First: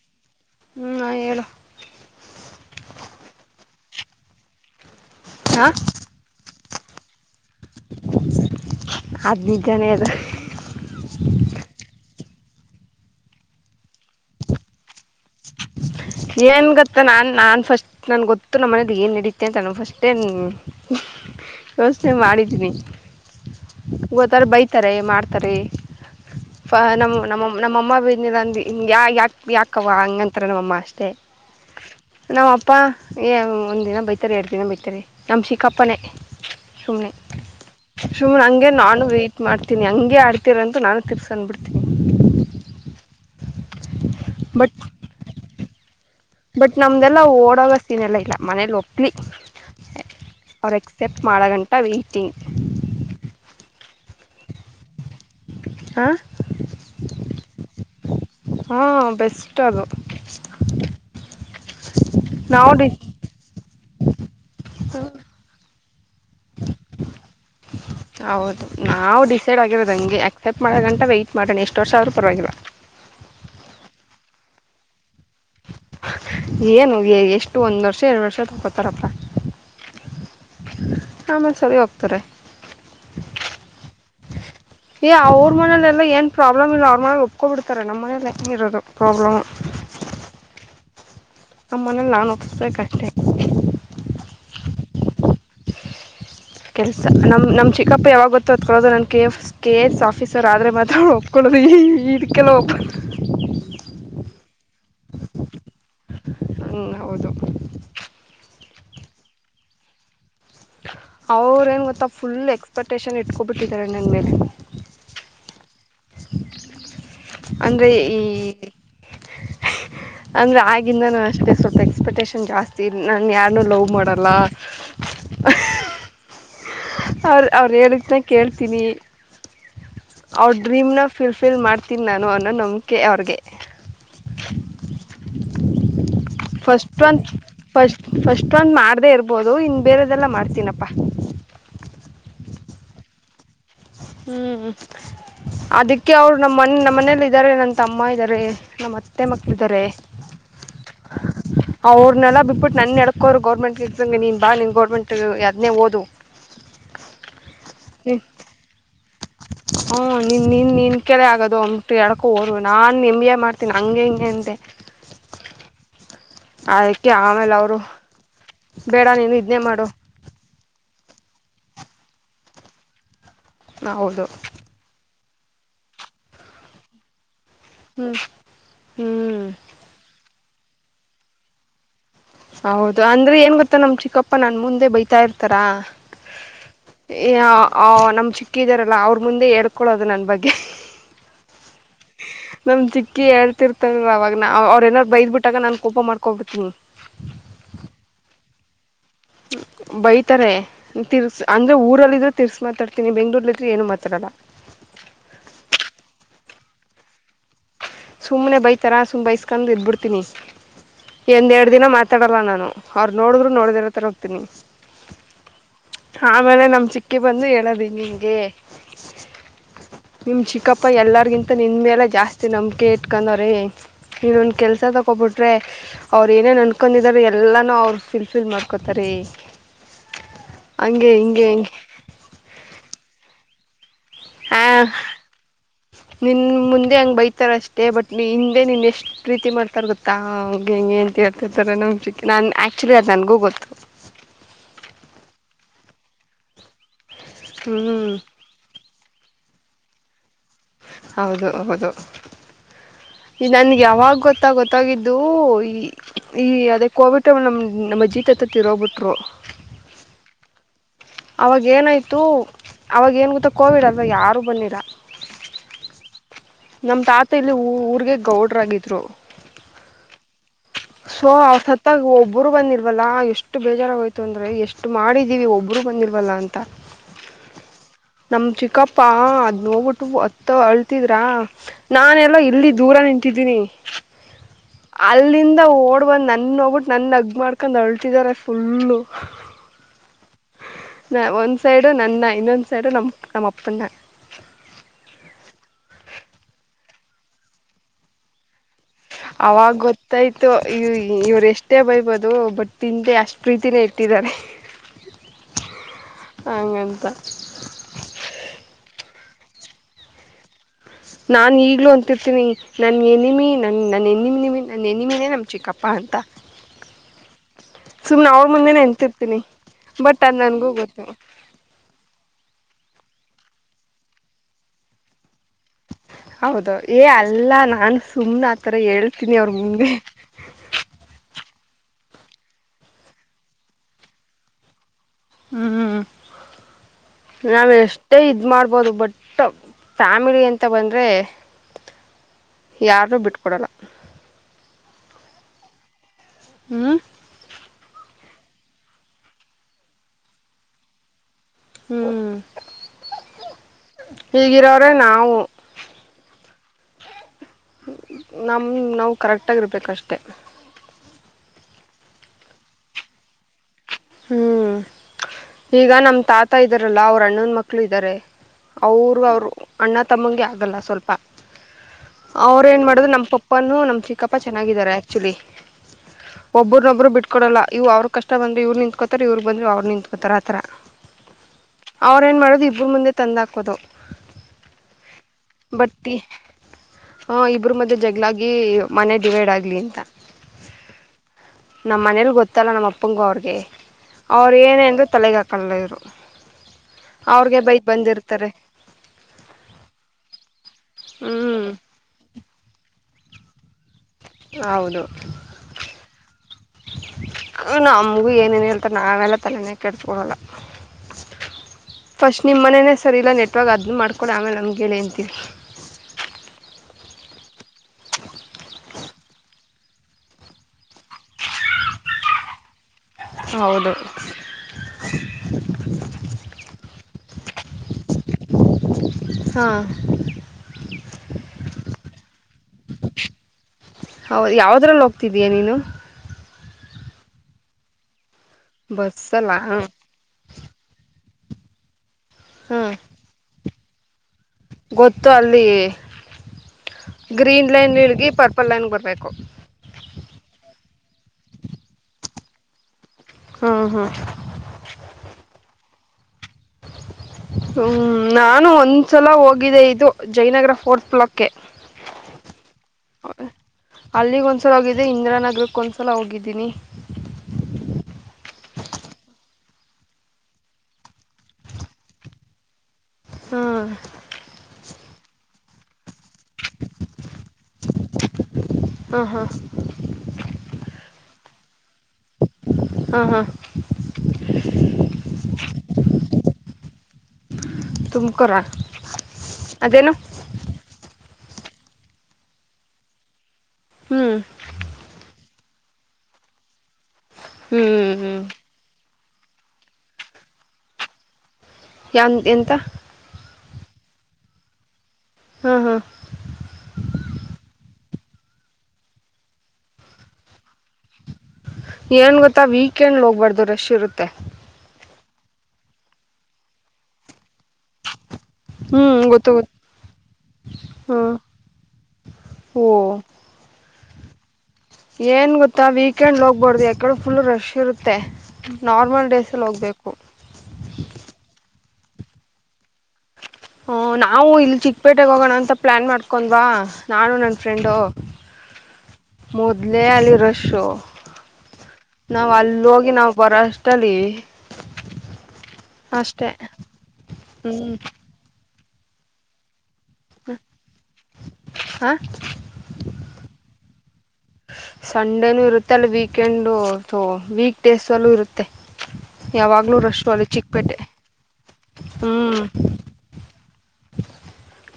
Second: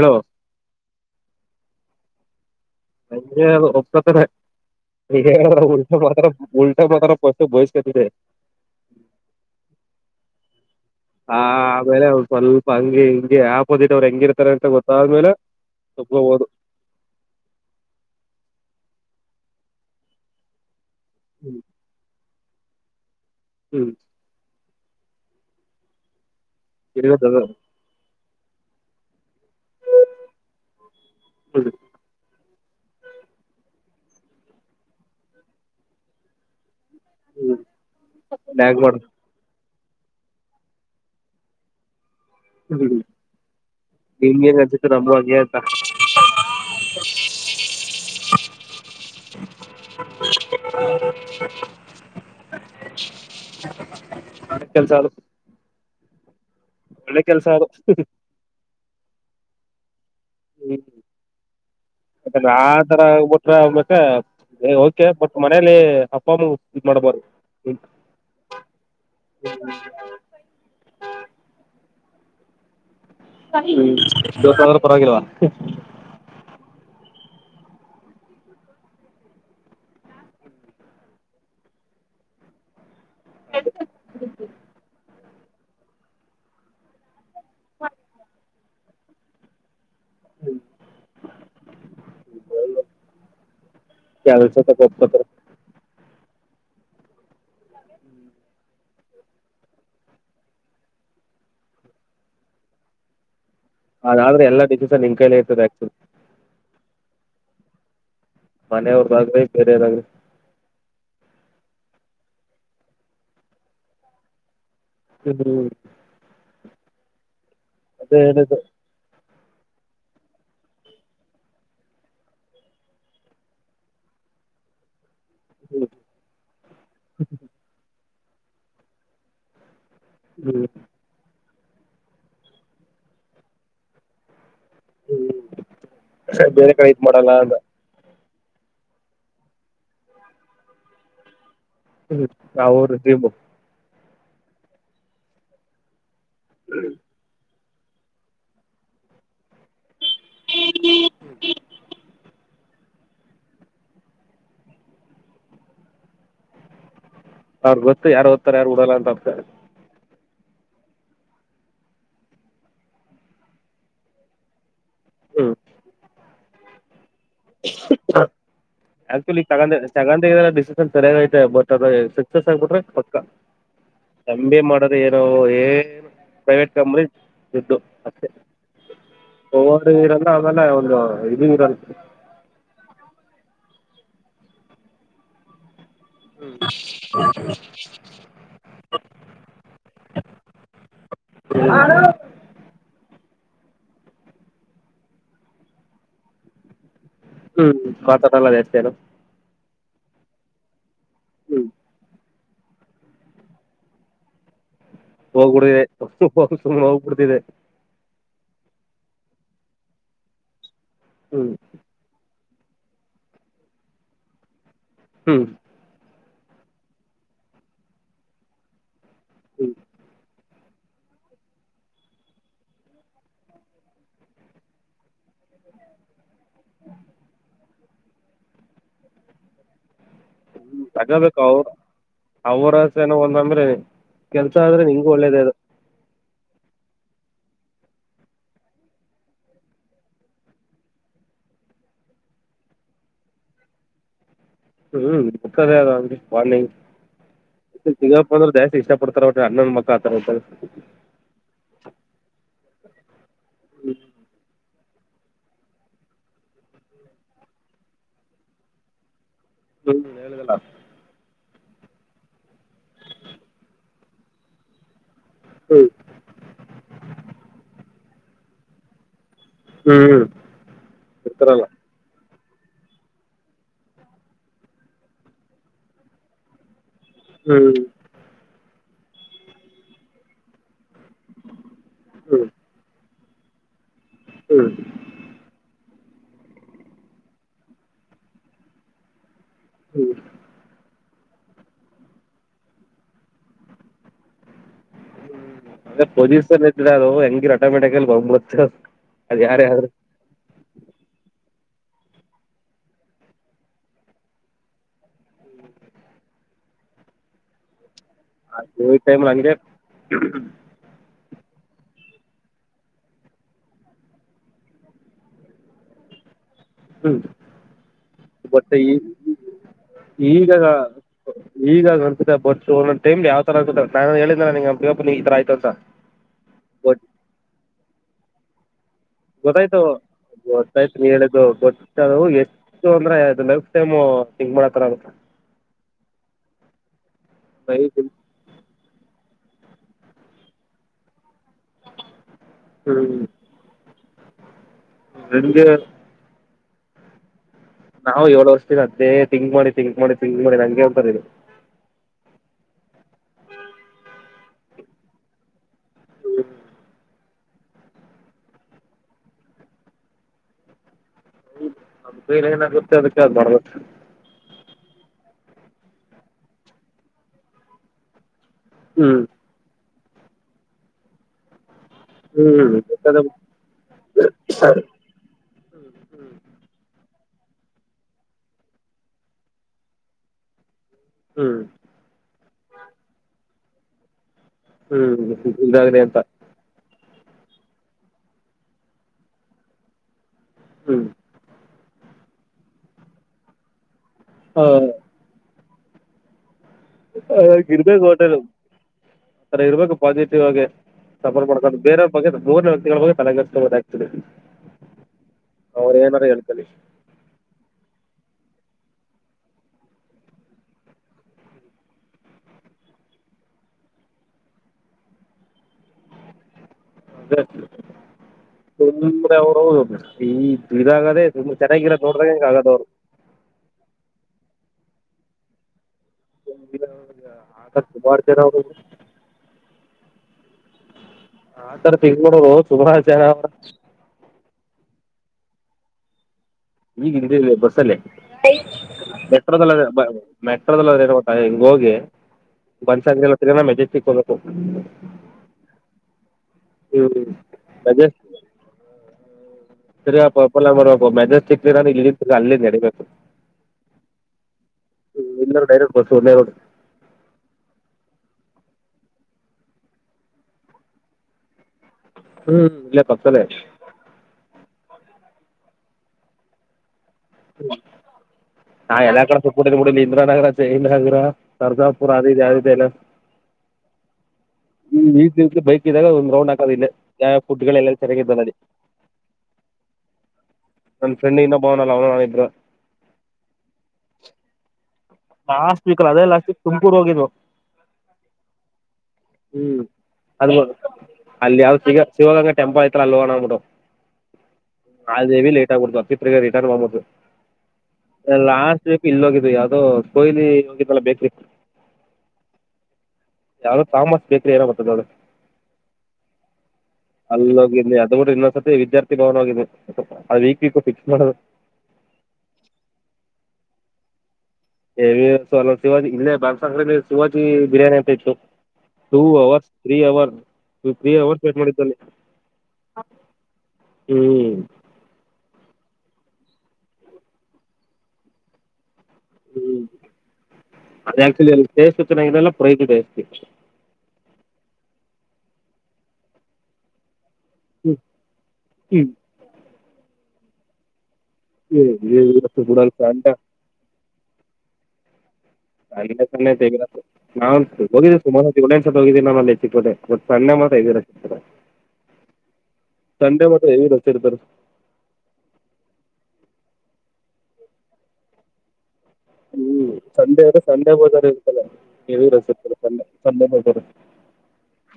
ಹೇಳು ಹ್ಮ ನ ಹೇಳಳು ಅ ಒಪ್ಪತರ ಈ ಹಾ ಪ್ರ [inaudible] ಆ ಆಮೇಲೆ ಅವರು ಸ್ವಲ್ಪ ಹಂಗಗೆ ಹಿಗೆ ಆಪೋಸಿಟ್ ಅವ್ರು ಹೆಂಗಿರ್ತಾರೆ ಅಂತ ಗೊತ್ತಾದ್ಮೇಲೆ ಒಪ್ಕೋಬೋದು ಏನ್ ಗೊತ್ತ ನಾನ್ ನಾನ್ ಫಸ್ಟ್ ನನ್ ಗೊತ್ತು ನಮ್ಮ ಮನೆ ಏನ್ ನಡೀಿತೆ ಅಂತಾನ ಫಸ್ಟೆ ಹ್ಮ್ ಯೋಚನೆ ಮಾಡಿ ಹ್ಮ್ [inaudible] ಹತ್ತಾರ ಬೈ ಇತಾರೆ ಮಾಡ್ತಾರೆ ನ್ ಇದ ನಮ್ಮ ನಮ್ಮ ಅಮ್ಮ ಇ ಯ ಯಾಕ ಯಾಕವ ಹಂಗ ನಾಮ್ಮ್ ಹ್ಮ್ ಅಪ್ಪ ಏ ಒಂದು ದಿನ ಬೈತಾರೆ ಎರಡು ದಿನ ಬೈತಾರೆ ನಮ್ಮ ಚಿಕಪ್ಪನೇ ಸುಮ್ನೆ ಸುಮ್ನೆ ಹಂಗೆ ಲ್ಯಾಗ್ ಮಾಡ ನಾನು ವೈ್ಟಟ್ ಮಾಡ್ತಿ ನಿ ಹಂಗೆ ಆಡ್ತಿೀರ ಅಂತ ನಾನು ತಿರ್ಸಕ್ಬಿಡ್ತೀನಿ ಹ್ಮ ನೀನಗ ಎನ್ ಬಟ್ ನ ಹಂತ ಬಟ್ ನಮ್ದಲ್ಲ ಓಡವ ಸೀನ್ ಎಲ್ಲ ಇಲ್ಲ ಮನೇಲಿ ಒಪ್ಲಿ ಅವ್ರ ಎಕ್ಸೆಪ್ಟ್ ಮಾಡ ಗಂಟ ವೇ್ಟಿಂಗ್ ಕೆಲ್ಸ ಆ ಹಾ ಒಳ್ಳೆ ಕೆಲ್ಸ ಅದು ಉಷ್ಟದ ಹ್ಮ್ ಹ್ಮ್ ಮ ಆ ನಾವು ಡಿ ತರಬಟ್ರ ಮತ್ತೆಕೆ ಬಟ್ಟ ಮನೆಲಿ [inaudible] ಹೌದು ನಾವು ಡಿಸೈಡ್ ಆಗಿರೋದಂಗೆ ಆಕ್ಸೆಪ್ಟ್ ಮಾಡ ಗಂಟ ವೈ್ಟಟ್ ಮಾಡೋಣ ಎಷ್ಟು ವರ್ಷ ಅವ್ರ ಪರ್ವಾಗಿಲ್ಲ ಹ್ಮ ಎಷ್ಟ್ರ ಪರವಾಗಿಲ್ವ ಏನು ಎಷ್ಟು ಒಂದ್ ವರ್ಷ ಎರಡ್ ವರ್ಷ ತಕೋತಾರಪ್ಪ ಆಮೇಲೆ ಸರಿ ಹೋಗ್ತಾರೆ [inaudible] ಏ ಅವ್ರ ಮನೇಲೆೆಲ್ಲ ಏನ್ ಪ್ರಾಬ್ಲಮ್ ಇಲ್ಲ ಅವ್ರ ಮನೇಲಿ ಒಪ್ಕೋ ಬಿಡ್ತಾರೆ ನಮ್ಮ ಮನೇಲ್ಲ ಇರೋದು ಪ್ರಾಬ್ಲಮ್ ಹ್ಮ್ ನಮ್ಮ ಮನೆಲಿ ನಾನ ವಪಸ್ ಬೇಕಷ್ಟೇ ಒಪ್ಪಕೂತಾರೆ ಕೆಲಸ ನಮ್ಮ ನಮ್ಮ ಚಿಕ್ಕಪ್ಪ ಯಾವಾಗ ಗೊತ್ತೋ ಅದ್ಕೊಳ್ಳೋದು ನನ್ನ K A K A S officer ಆದರೆ ಮಾತ್ರ ಒಪ್ಕೊಳ್ಳೋದು ಈ ಇದಕ್ಕೆಲ್ಲ ಒಪ್ಪದು ಅ ಆದ್ರೆ ಎಲ್ಲಾ ದಕ್ಕಸ ನಿನ್ ಕೈಲೆ ಇರ್ತದೆ ಆಕ್ಚುಲಿ ಹ್ಞೂ ಹೌದು ಮನೆಯವ್ರದಾಗ್ರಿ ಬೇರೆಯವ್ರಾಗ್ರಿ ಅವ್ರೇಏನು ಗೊತ್ತಾ ಫುಲ್ ಎಕ್ಸ್ಪೆಕ್ಟೇಷನ್ ಇಟ್ಕೊಬಿಟ್ಟಿದ್ದಾರೆ ನನ್ನ ಮೇಲೆ ಹ್ಞ ಅಂದ್ರೆ ಈ ಹೇಳಿದ್ದು ಅಂದರೆ ಆಗಿಂದ ನಾನು ಅಷ್ಟೇ ಸ್ವಲ್ಪ ಎಕ್ಸ್ಪೆಕ್ಟೇಷನ್ ಜಾಸ್ತಿ ನಾನು ಯಾರನ್ನೂ ಲವ್ ಮಾಡಲ್ಲ ಅವ್ರ ಅವ್್ರ ಹೇಳಿದ್ನ ಕೇಳ್ತೀನಿ ಅವ ಹ್ಮ್ ಡ್ರೀಮ್ ನ ಫಿಲ್ ಮಾಡ್ತೀನಿ ನಾನು ಅನ್ನೋ ನಂಬಿಕೆ ಅವ್ರಿಗೆ [unintelligible] ಅ ಬೇರೆ ಕಡೆ ಫಸ್ಟ್ ಇತ್ ಒನ್ ಮಾಡಲ್ಲ ಅಂತ ಫಸ್ಟ್ ಫಸ್ಟ್ ಒಂದ್ ಮಾಡ್ದೇ ಇರ್ಬೋದು ಇನ್ ಬೇರೆದೆಲ್ಲ ಮಾಡ್ತೀನಪ್ಪಾ ಹ್ಮ ನಾರುು ಹ್ಮ್ ಅದಕ್ಕೆ ಅ ಅವರು ನಮ್ಮ್ ನಮ್ಮ ಮನೇ ಇದಾರೆ ತಮ್ಮ ಇದ್ದಾರೆ ನಮ್ಮತ್ತೆ ಮಕ್ಕಳು ಇದಿದ್ದಾರೆ ಅವ್ರ ನೆಲ ಬಿಟ್ಟುಬಿಟ್ಟು ನನ್ನ ನಡಡ್ಕೋರು ಗೌರ್ಮೆಂಟ್ ಎಕ್ಸಂಗೆ ನೀನು ಬಾ ನೀನು ಗೌರ್ಮೆಂಟ್ ಅದನ್ನೇ ಓದು ಅವ್ರಗ್ ಗೊತ್ತು ಯಾರುತ್ತಾರ ಯಾರುಡಲ್ಲ ಅಂತ ಅರ್ಥ ಹ್ಮ ನಿನ್ ನಿನ್ ನಿನ್ ಕೆಳ ಆಗದು ಒಮಟು ಎಡಕು ಹೋರು ನಾನ್ ಎಮ್ ಬಿ ಎ ಮಾಡ್ತೀನಿ ಹಂಗೆ ಹಿಂಗೆ ಅಂತೆೆ [unintelligible] ಆಯ್ ನೀನು ಇದನ್ನೇ ಮಾಡು ಆಕ್ಚುಲಿಗಲ್ಲ ಡಿಸನ್ ಸರಿಯಾಗ ಐತೆ ಬಟ್ ಸಸ್ ಆಬಿ್ರ ಹೌದು ಎಿ ಮಾಡದ ಪ್ರೈವಟ್ ಕಂಪನ ಹ್ಮ್ ಹ್ಮ್ ಓವರ್ ಇರಲ್ಲ ಆಮೇಲೆ ಒಂದು ಇದರ ಹೌದು ಅಂದ್ರೆ ಏನ್ ಗೊತ್ತ ನಮ್ ಚಿಕ್ಕಪ್ಪ ನನ್ ಮುಂದೆ ಬೈತಾ ಇರ್ತಾರಾ ನಮ್ ಚಿಕ್ಕಿದಾರಲ್ಲ ಅವ್ರ ಮುಂದೆ ಹೇಡ್ಕೊೊಳ್ಳೋದು ನನ್ ಬಗ್ಗೆ ನಮ ಚಿ ಕಿೇತಿರ್ತಾರ ಅವವಾಗ ಅವ್ರ ಏನಾರರು ಬೈದ್ ಬಿಟ್ಟಾಗ ನಾನನ್ ಕೋಪ ಮಾಡ್ಕೋಬತನಿ ಹ್ಮ್ ಕತ ತಲ್ಲತನು ಬೈತಾರೆ ತಿರ್ಸ್ ಹ್ಮ್ ಅಂದ್ರೆ ಊರಲ್ಲಿಿದ್ರ ತಿರ್ಸಿ ಮಾತಾಡ್ತೀನಿ ಬೆಂಗಳೂರಲ್ಲಿ ಇದ್ರೆ ಏನು ಮಾತಾಡೋಲ್ಲ ಹೋಗ್ಬಡೂದೆ ಸುಮ್ನೆ ಹೋಗ್ಬಿಡ್ತಿದೆ ಸುಮ್ಮ್ನೆ ಬೈತಾರ ಸುಮ್ಮ್ ಬೈಸ್ಕಂಡ್ ಇದಬಿಡ್ತೀನಿ ಹ್ಮ್ ಎಂದೆರಡ್ ದಿನ ಮಾತಾಡಲ್ಲ ನಾನು ಅವ್ರ ನೋಡಿದ್ರು ನೋಡ್ದ ಇರತರ ಹೋಗ್ತೀನಿ ಹ್ಮ್ ಆಮೇಲೆ ನಮ್ ಚಿಕ್ಕಿ ಬಂದು ಹೇಳದ್ದು ಇಂಗಿಂಗೆ ನಿಮ್ ಚಿಕ್ಕಪ್ಪ್ ಅಪ್ಪ ಎಲ್ಲರಿಗಿಂತ ನಿನ್ ಮೇಲೆ ಜಾಸ್ತಿ ನಂಬ ಕೆ ಇಟ್ಕೊಂಡವ್ರೆ ನೀನೊಂದು ಕೆಲ್ಸ ತಗೋಬಿಟ್ರೆ ಅವ ಏನೇನ್ ಅನ್ಕೊಂಡಿದಿದ್ದಾರೆ ಎಲ್ಲಾನು ಅವರು ಫುಲ್ ಫಿಲ್ ಮಾಡ್ಕೋತಾರೆ ಹ್ಮ ತಗೋಬೇಕು ಅವ್ರ ಅವರ್ ಆಸೆ ನು ಒಂದೊಂದು ಹ ಕೆಲ್ಸ ಆ ಆದ್ರೆ ನಿಂಗು ಒಳ್ಳೇದೇ ಅದು ನಿನ್ ಮುಂದೆ ಹಂಗ್ ಬೈತಾರ ಅಷ್ಟೇ ಬಟ್ ಹಿಂದೆ ನೀನ್ ಎಷ್ಟ್ ಪ್ರೀತಿ ಮಾಡ್ತಾರ ಗೊತ್ತಾ ಅವ್ರ ಹೆಂಗೆ ಅಂತ ಹೇಳ್ತರ್ತಾರ ನ ನಾನನ್ ಆಕ್ಚುಲಿ ಅದು ನನ್ಗೂ ಗೊತ್ತು ಹ್ಮ್ ಮುಕ್ಕದ ಪಾನಿ ಹ್ಮ್ ಚಿಕ್ಕಪ್ಪ ಅಂದ್ರೆ ಜಾಸ್ತಿ ಇಷ್ಟ ಕೊಡ್ತಾರ್ರ ಅನ್ನನ್ ಮಕ್ಕ ಆತರ ಇದ್ದಾಗ ಹೌದ ಹೌದು ಈ ನನ್ಗೆ ಯಾವಾಗ ಗೊತ್ತಾ ಗೊತ್ತಾಗಿದ್ ಇದು ಈ ಈ ಅದೇ ಕೋವಿಡ್ ಟೈಮ್ ಅಲ್ಲೇ ನಮ ನಮ್ಮ ಅಜ್ಜಿ ತಾತ ತಿರೋಗ್ ಬಿಟ್ರು ಹ ಎಳದಲ್ಲಾ ಅವವಾಗೇನಾಯಿತು ಅವವಾಗೇಏನು ಗೊತ್ತಾ ಕೋವಿಡ್ ಅವಾಗ ಯಾರು ಬಂದಿಲ್ಲಾ ಹ್ಮ ನಮ್ ತಾತ ಇಲ್ಲಿ ಊರ್ಗೆ ಗೌಡ್ರಾಗಿದ್ರು ಹ್ಮ್ ಸೊ ಇರ್ತಾರಲ್ಲ ಸತ್ತಾಗ ಒಬ್ಬ ಒಬ್ಬರು ಬಂದಿಲ್ವಲ್ಲ ಎಷ್ಟು ಬೇಜಾರ ಹೋಯ್ತು ಅಂದ್ರೆ ಎಷ್ಟು ಮಾಡಿದೀವಿ ಒಬ್ಬರು ಬಂದಿರ್ವಲ್ಲ ಅಂತ ಹ್ಮ್ ನ ಚಿಕ್ಕಪ್ಪಾ ಅದ್ ನೋಡ್ ಬಿಟ್ಟು ಹತ್ತು ಅಲ್ ಅತ್ತಿದ್ರ ನಾನೆಲ್ಲೋ ಹ್ಮ್ ಇಲ್ಲಿ ದೂರ ನಿಂತ ತ್ತಿದ್ದೀನಿ ಹ್ಮ್ ಅಲ್ಲಿಂದ್ ಓಡ್ ಬಂದು ನನ್ ನೋಡ್ಬಿಟ್ಟು ನನ್ನ ಅಗ್ಗ್ ಮಾಡ್ಕೊಂಡ್ ಅಳ್ತಿದಿದ್ದಾರೆ ಫುಲ್ಲ ಹ್ಮ್ ನ ಒಂದ್ ಸೈಡು ನನ್ನ ಇನ್ನೊಂದ್ ಸೈಡು ನಮ್ಮ ನಮ್ಮ ಅಪ್ಪ್ನಾ ಪೊಲೀಸ್ ಅವರಿದ್ರು ಇದ್ರ ಅದು ಹೆಂಗಿ ಆಟೋಮ್ಯಾಟಿಕ್ ಅಲ್ಲಿ ಒಂದಬಿಡುತ್ತ ಅವಾಗ ಗೊತ್ತಾಯ್ತು ಇ ಇವ್ರ ಎಷ್ಟ ಎಷ್ಟೇ ಬಯಬೋದು ಬಟ್ ಹಿಂದೆ ಅಷ್ಟು ಪ್ರೀತಿಯೇ ಇಟ್ಟಿದ್ದಾರೆ ಹಂಗಂತ ಹ ಟೈಮ್ ಹಂಗಿದೆ ನಾನು ಈಗಲೂ ಅಂತಿರ್ತೀನಿ ನನ್ನ ಎನಿಮೆ ನನ್ನ ನನ್ನ ಹೆನಿಮೆಮ ನನ್ನ ಹೆನಿಮಿನೇ ನಮ್ಮ ಚಿಕ್ಕಪ್ಪ ಅಂತ ಹ್ಮ್ ಸುಮ್ನೆ ಅವ್ರ ಬಟ್ಟೆ ಮುಂದೆನೆ ಈ ಅಂತಿರ್ತೀನಿ ಬಟ್ ಅದು ಈಗಾಗ ನನಗೂ ಗೊತ್ತು ಈಗಂತ ಬಟ್ ಟಮ್ ಯಾವ ತರ ನಾನು ಹೇಳರ ಹೌದು ಏ ಅಲ್ಲ ನಾನು ಸುಮ್ನೆ ಆ ಥರ ಏಳ್ು ಗೊತ್ತಾಯ್ತು ಗೊತ್ತಾಯ್ತು ಹೇಳುದು ಗೊ ಅ ಎಷ್ಟು ಅಂದ್ರೆ ಅದು ಲೈಫ್ ಟೈಮ್ ಂಕ್ ಮಾಡತಾರ ಅಂತ ಹ್ಮ್ ನಾವ ಲೈಫ್ ಎಷ್ಟೇ ಇದ್ ಮಾಡ್ಬೋದು ಬಟ್ ಫ್ಯಾಮಿಲಿ ಅಂತ ಬಂದ್ರೆ ಯಾರೂ ಬಿಟ್ಕೊಡಲ್ಲ ನಿಜ ಹ್ಮ ನಾವು ಏಳು ವರ್ಷದಿನ ಅದೇ ತಿಿಂಕ್ ಮಾಡಿ ತಿಿಂಕ್ ಮಾಡಿ ತಿಿಂಕ್ ಮಾಡಿ ನಂಗೆ ಉಂಂತಾರದು ಹ್ಮಞ ಹೀಗಿರೋ್ರೆ ನಾವು ನಮ್ಮ ನಾವು ಕರೆಕ್ಟಾಗಿರ್ಬೇಕಷ್ಟೆ ಹೌ ಅದಲೆ ಏನಾಗುತ್ತೆ ಅದಕ್ಕೆ ಅ್ ಮಾಡ್ಬೇಕು ಹ್ಮ್ ಈಗ ನಮ ತಾತ ಇದಾರಲ್ಲ ಅವ್ರ ಅಣ್ಣಂದ ಮಕ್ಳು ಇದ್ದಾರೆ ಅವರು ಹ್ಮ್ ಅವರು ಅಣ್ಣ ತಮ್ಮಂಗೆ ಆಗಲ್ಲ ಸ್ವಲ್ಪ ಅವ್ರ ಹ್ಮ್ ಏನ್ ಮಾಡುದು ನಮ ಹ್ಮ್ ಪಪ್ಪನು ನಮ್ ಚಿಕ್ಕಪ್ಪ ಚೆನ್ನಾಗಿದ್ದಾರೆ ಆಕ್ಚುಲಿ ಒಬ್ಬ್ರನೊಬ್ರು ಬಿಟ್ಟ ಕೊಡಲ್ಲ ಇವು ಅವ್ರ ಕಷ್ಟ ಬಂದು ಇ್ರು ನಿಂತ ಕೋತ ಇವ್ ಬಂದ್ರು ಅವ್ರು ನಿಂತ್ಕೋತಾರ ಆತರ ಹ್ಮ್ ಅವ್ರ ಏನ್ ಮಾಡದ ಒಬ್ಬರು ಮುಂದೆ ತಂದುಾಕೋದು ಹ್ಮ್ ಇಲ್ದಾಗೆ ಅಂತ ಹಾ ಇಬ್ರು ಮಧ್ಯೆ ಜಗ್ಗಳಾಗಿ ಮನೆ ಡಿವೈಡ್ ಆಗಲಿ ಅಂತ ಹ್ಮ್ ನಮ್ಮ ಮನೇಲಿ ಗೊತ್ತಲ್ಲ ನಮ್ಮ ಅಪ್ಪಂಗೂ ಅವ್ರಿಗೆ ಅವ್ರ ಏನ ಅಂದ್ರ ತಲೆಗಾಕ ಪಲ್ಲೆಯರು ಇರ್ಬೇಕು ಹೋಟೆಲ್ರ ಇರ್ಬೇಕು ಪಾಸಿಟಿವ್ ಆಗೆ ಸಬರ್ ಹ್ಮ್ ಮಾಡ್ಕದು ಬೇರೆ ಬಗೆ ಲಬದ ಹೌದು ಅವ್ರು ಏನಾರ ಹೇಳ್ಕೊಳ್ಳಿ ನ ಗು ಏನೇನು ಹೇಳ್ತಾರೆಾನ ಆಮೇಲ್ಲ ತಲೆನೇ ಕೆಡಸಕೊಡಲ್ಲ ಫಸ್ಟ್ ನಿಮ್ಮ ಮನೇೇ ಸರಿ ಇಲ್ಲ ನೆಟ್ವರ್ಕ್ ಅದನ್ನ ಮಾಡ್ಿಕೊಡಿ ಆಮೇಲೆ ನಮ್ಗೆ ಹೇಳೇಂತೀವಿ ಅ ತುಂಬ್ರ ಅವರು ಇದಾಗದೆೇ ತುಂಬ ಚೆನ್ನಾಗಿರ ದೋಡ್ದ ಆಗದ ಅವ್ರು ಹೌದು ಹಾ ಸುಮಾರತರಬೇಕ ಹಾಂ ಆ ತರ ತಿಗ ನೋಡ ಹೌದು ಯಾವದ್ರಲ್ಲಿ ಹೋಗ್ತವಿ ಬಿರಿಯಾನಿನ ಈಗ ಬಸ್ಸಲ್ಲೇ ಬಸ್ಸಲ್ಲ ಎಟ್ಟ್ರದಲ್ಲ ಹ್ಞೂ ಮೆಟ್ರೋದಲ್ಲಿಟ್ಟ ಹಿಂಗ ಹೋಗಿ ಬನ್ಸಲ್ಲತ್ತ ನ ಮ ಸಿ ಗೊತ್ತು ಅಲ್ಲಿ ಗ್ರೀನ್ ಲೈನ್ ಹಿಡ್ಗಿ ಪರ್ಪಲ್ ಲೈನ್ ಬರ್ಬೇಕು ಸರಿ ಪಪ್ಪಲ್ಲ ಮೆಜೆಸ್ಿಕ್ ಇ ಅಲ್ಲಿ ನಡೀಬೇಕು ಹ್ಮಞ ಹಾಂ ಒ ಸೂರೋಡ್ ಹ್ಮ್ ನಾನು ಒಂದ್ಸಲ ಹೋಗಿದ್ದೆ ಇದು ಜಯನಗರ ಫೋರ್ತ್ ಬ್ಲಾಕ್ಗೆ ಹ್ಮ್ ಇಲ್ಲ ಪತಲ್ಲ ಸಲ ಹೋಗಿದ್ದ ಇಂದಿ್ರ ನಗರಕ್ಕ ಒಂದ್ಸಲ ಹೋಗಿದ್ದೀನಿ ನಾ ಎಲ್ಲ ಕಡೆ ಸ ಕಡ ಬಿಡಿಲ್ಲಿ ಇಂದ್ರಾನಗರ ಚ ಇಂದ್ರನಗರ ಸರ್ಜಾಪುರ ಅ ಯಾವ ಎಲ್ಲ ಹ್ಮ ಈ ಈ ಬೈಕ್ ಇದಾಗ ಒ ೊಂಡಕದಿಲ್ಲ ುಡ್ಗಳ ಎಲ್ಲ ಚೆರಗೆಿತ್ತಲ್ಲಿ ಹಾಂ ಹಾಂ ನನ್ ಫೆಂಡ್ ಅವಿದರು ಹಾಂ ಹಾಂ ನಾಸ್ಟ್ ಬಿಕಲಲ್ಲ ಅದೆಲ್ಲಾ ತು ಕ ಹೋಗಿದ್ರು ತುಮಕೊರ ಅದೇನು ಅದು ಅಲ್ಲಿ ಯ್ದ ಸಿಗ ಶಿವಗ ೆಂಪಲ್ಐತ ಅಲ್ ಹೋಣ್ ಬಿಿು ಹ್ಮ್ ಹದವಿ ಲೇ ಅ ಚಿತ್ ರಿಟರ್ನ್ ಮಾಡಬೋುದು ಹ್ಮ್ ಹ್ಮ್ ಇಲ್ಲೋಗಿದಿದ್ದು ಯಾವವುದೋ ಕೊಹ್ಲಿ ಹೋಗಿದ್ದಲ್ಲ ಬೇಕ್ರ ಎನ್ ಎಂತ ಯಾವ್ದೋ ತಾಮಸ್ ಬೇಕ್ರಿಏಾರೋ ಮತ್ತ ನೋ ಹಾ ಹಾ ಅಲ್ಲಗೆಲ್ಲಿ ಅ ಬಿಟ್ಟ ಇನ್ನೊಂದ್ರ್ತಿ ವಿದ್ಯಾರ್ಥಿ ಭವನ ಆ್ [unintelligible] ವೀಕ್ ಫಿಕ್ಸ್ ಮಾಡದು ಏನ್ ಗೊತ್ತಾ ವೀಕೆಂಡ್ ಹೋಗ್ಬಾರ್ದು ರಶ್ ಇರುತ್ತೆ [unintelligible] ಇಲ್ಲೇ ಬರ್ಸಾಕ್ರ [unintelligible] ಬಿರಿಯಾನಿ ಅಂತ ಇತ್ತು ಟೂ ಹ್ಮ್ ಗೊತ್ತು ಅವರ್ಸ್ ಗೊತ್ತು ತ್ರೀ ಅವರ್ ತ್ರಿ ಹ್ಮ್ ಅವರ್ಸ್ ವೇಟ್ ಮಾಡಿದ್ದ ಅಲ್ಲಿ ಓ ಹ್ಮ್ ಏನ್ ಗೊತ್ತಾ ವೀಕೆಂಡ್ ಹೋಗ್ಬಾರ್ದು ಯಾಕೆಳು ಫುಲ್ ರಶ್ ಇರುತ್ತೆ ನಾರ್ಮಲ್ ಡೇ ಸ್ಸಲ್ಲಿ ಹ್ಞೂ ಹೋಗ್ಬೇಕು ಟೆಸ್ಟ್ ಚೆನ್ನಾಗಿಲ್ಲ ಪ್ರೈಸ್ ಜಾಸ್ತಿ ಹ ನಾವು ಇಲ್ಲಿ ಚಿಕ್ಕಪೇಟೆೆಗೆ ಹೋಗೋಣ ಅಂತ ಪ್ಲಾನ್ ಮಾಡ್ಕೊಂಡ್ವಾ ನಾನು ನನ್ನ ಫ್ರೆಂಡು ಹ್ಞೂ ಮೂದ ಮೊದ್ಲೇ ಅಲ್ಲಿ ರಷು. ನಾವ್ ಹ್ಞೂ ಅಲ್ ಬಿಡಲ್ಲ ಹೋಗಿ ಅಂತ ನಾವ್ ಬರೋ ಅಷ್ಟಲ್ಲಿ. ಅಷ್ಟೆ [unintelligible] ನಾನ್ ಹ್ಮ್ ಹೋಗಿದ್ದೆ ಸುಮಾರ್ ಹೋತು. ಒಡೆನ್ ಸತೋಗಿದ್ದೆ ನನ್ ಎತ್ತಿದ್ ವಡೆ. ಇವತ್ ಸಂಡೆ [unintelligible] ಹ ಸಂಡೇ ಮಾತ್ರ ಹೆವಿ ರಶ್ ಇರ್ತರೆ. ಡು ತು ವೀಕ್ ಡೇಸ್ ಅಲ್ಲೂ ಇರುತ್ತೆ. ಅಲ್ಲಿ ಯಾವಾಗಲೂ ರಶ್ಶು ಸಂಡೆ ಅಲ್ಲಿ ಅದ್ರೆ ಸಂಡೆ ಚಿಕ್ಕಪೇಟೆ ಹೋದಾರ ಇರ್ತದೆ ಹೆವಿ ಹ್ಞೂ ರಶ್ ಇರ್ತದೆ ಸಂಡೆ ಸಂಡೆದ್. [unintelligible]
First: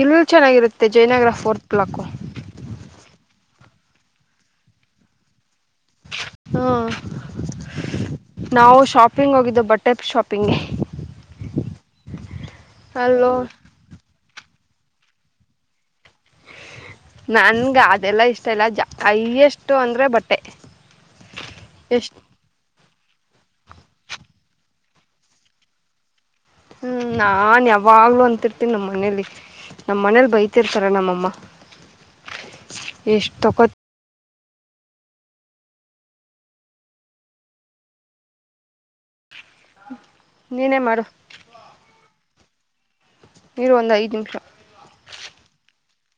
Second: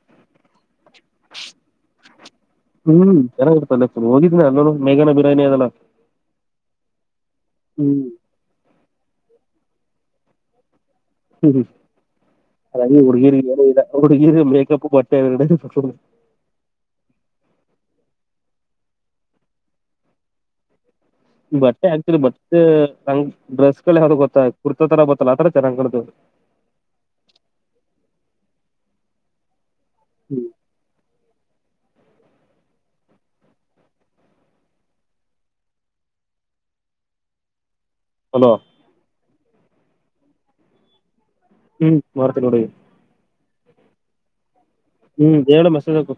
ಇಲ್ಲು ಚೆನ್ನಾಗಿರುತ್ತೆ ಜಯ್ನಗ್ರ ಫೋರ್ತ್ ಬ್ಲಾಕು. ಹ್ಮ್ ಚೆನ್ನಾಗಿರ್ತಲ್ಲ ಹೋಗಿದಿನ ಅಲ್ಲಿನು ಮೇಘನಾ ಬಿರಿಯಾನಿ ಅದೆಲ್ಲ. ಹ್ಮ ಹ್ಮ್ ನಾವು ಶಾಪಿಂಗ್ ಹೋಗಿದ್ದು ಬಟ್ ಟೆಪ್ ಶಾಪಿಂಗ್ಗೆ. ಹ್ಮ್ ಹ್ಮ್ [unintelligible] ಅಲ್ಲೋ ಹುಡ್ಗಿರ್ ಇರೋದೆ ಇಲ್ಲ. ಹುಡ್ಗಿರಿ ಮೇಕಪ್ಪು ಬಟ್ಟೆ ಅವ್ ಎರಡೇ ತಗಳೋದು. ನನ್ಗ ಅದೆಲ್ಲ ಇಷ್ಟ ಇಲ್ಲ ಜ ಹೈಯೆಸ್ತು ಅಂದ್ರೆ ಬಟ್ಟೆ. ಬಟ್ಟೆ ಎಷ್ಟು ಆಕ್ಚುಲಿ ಬಟ್ಟೆ. ತ್ ಡ್ರೆಸ್ಗಳ [unintelligible] ಗೊತ್ತ ಕುರ್ತಾ ತರ ಗೊತ್ತಲ್ಲ ಆ ತರ ಚೆನಾಗ್ ಕಾಣುತ್ತೆ ಹ್ಮ್ ನಾನ್ ಯಾವಾಗ್ಲುೂ ಅಂತಿರ್ತೀನಿ ನಮ್ಮ ಮನೇಲಿ ನಮ್ಮ ಮನೇಲಿ ಬೈತಿರ್ತಾರೆ ನಮ್ಮಮ್ಮ ಎಷ್ಟಕತ್ ಹಲೋ ನೀನೇ ಮಾಡು ಹ್ಮ್ [unintelligible] ಮಾಡ್ತೀನಿ ನೋಡ್ ಈಗ ಇರು ಒಂದ್ ಐದ್ ನಿಮಿಷ ಹ್ಮ್ ಹೇಳು ಮೆಸೇಜ್ ಹಾಕು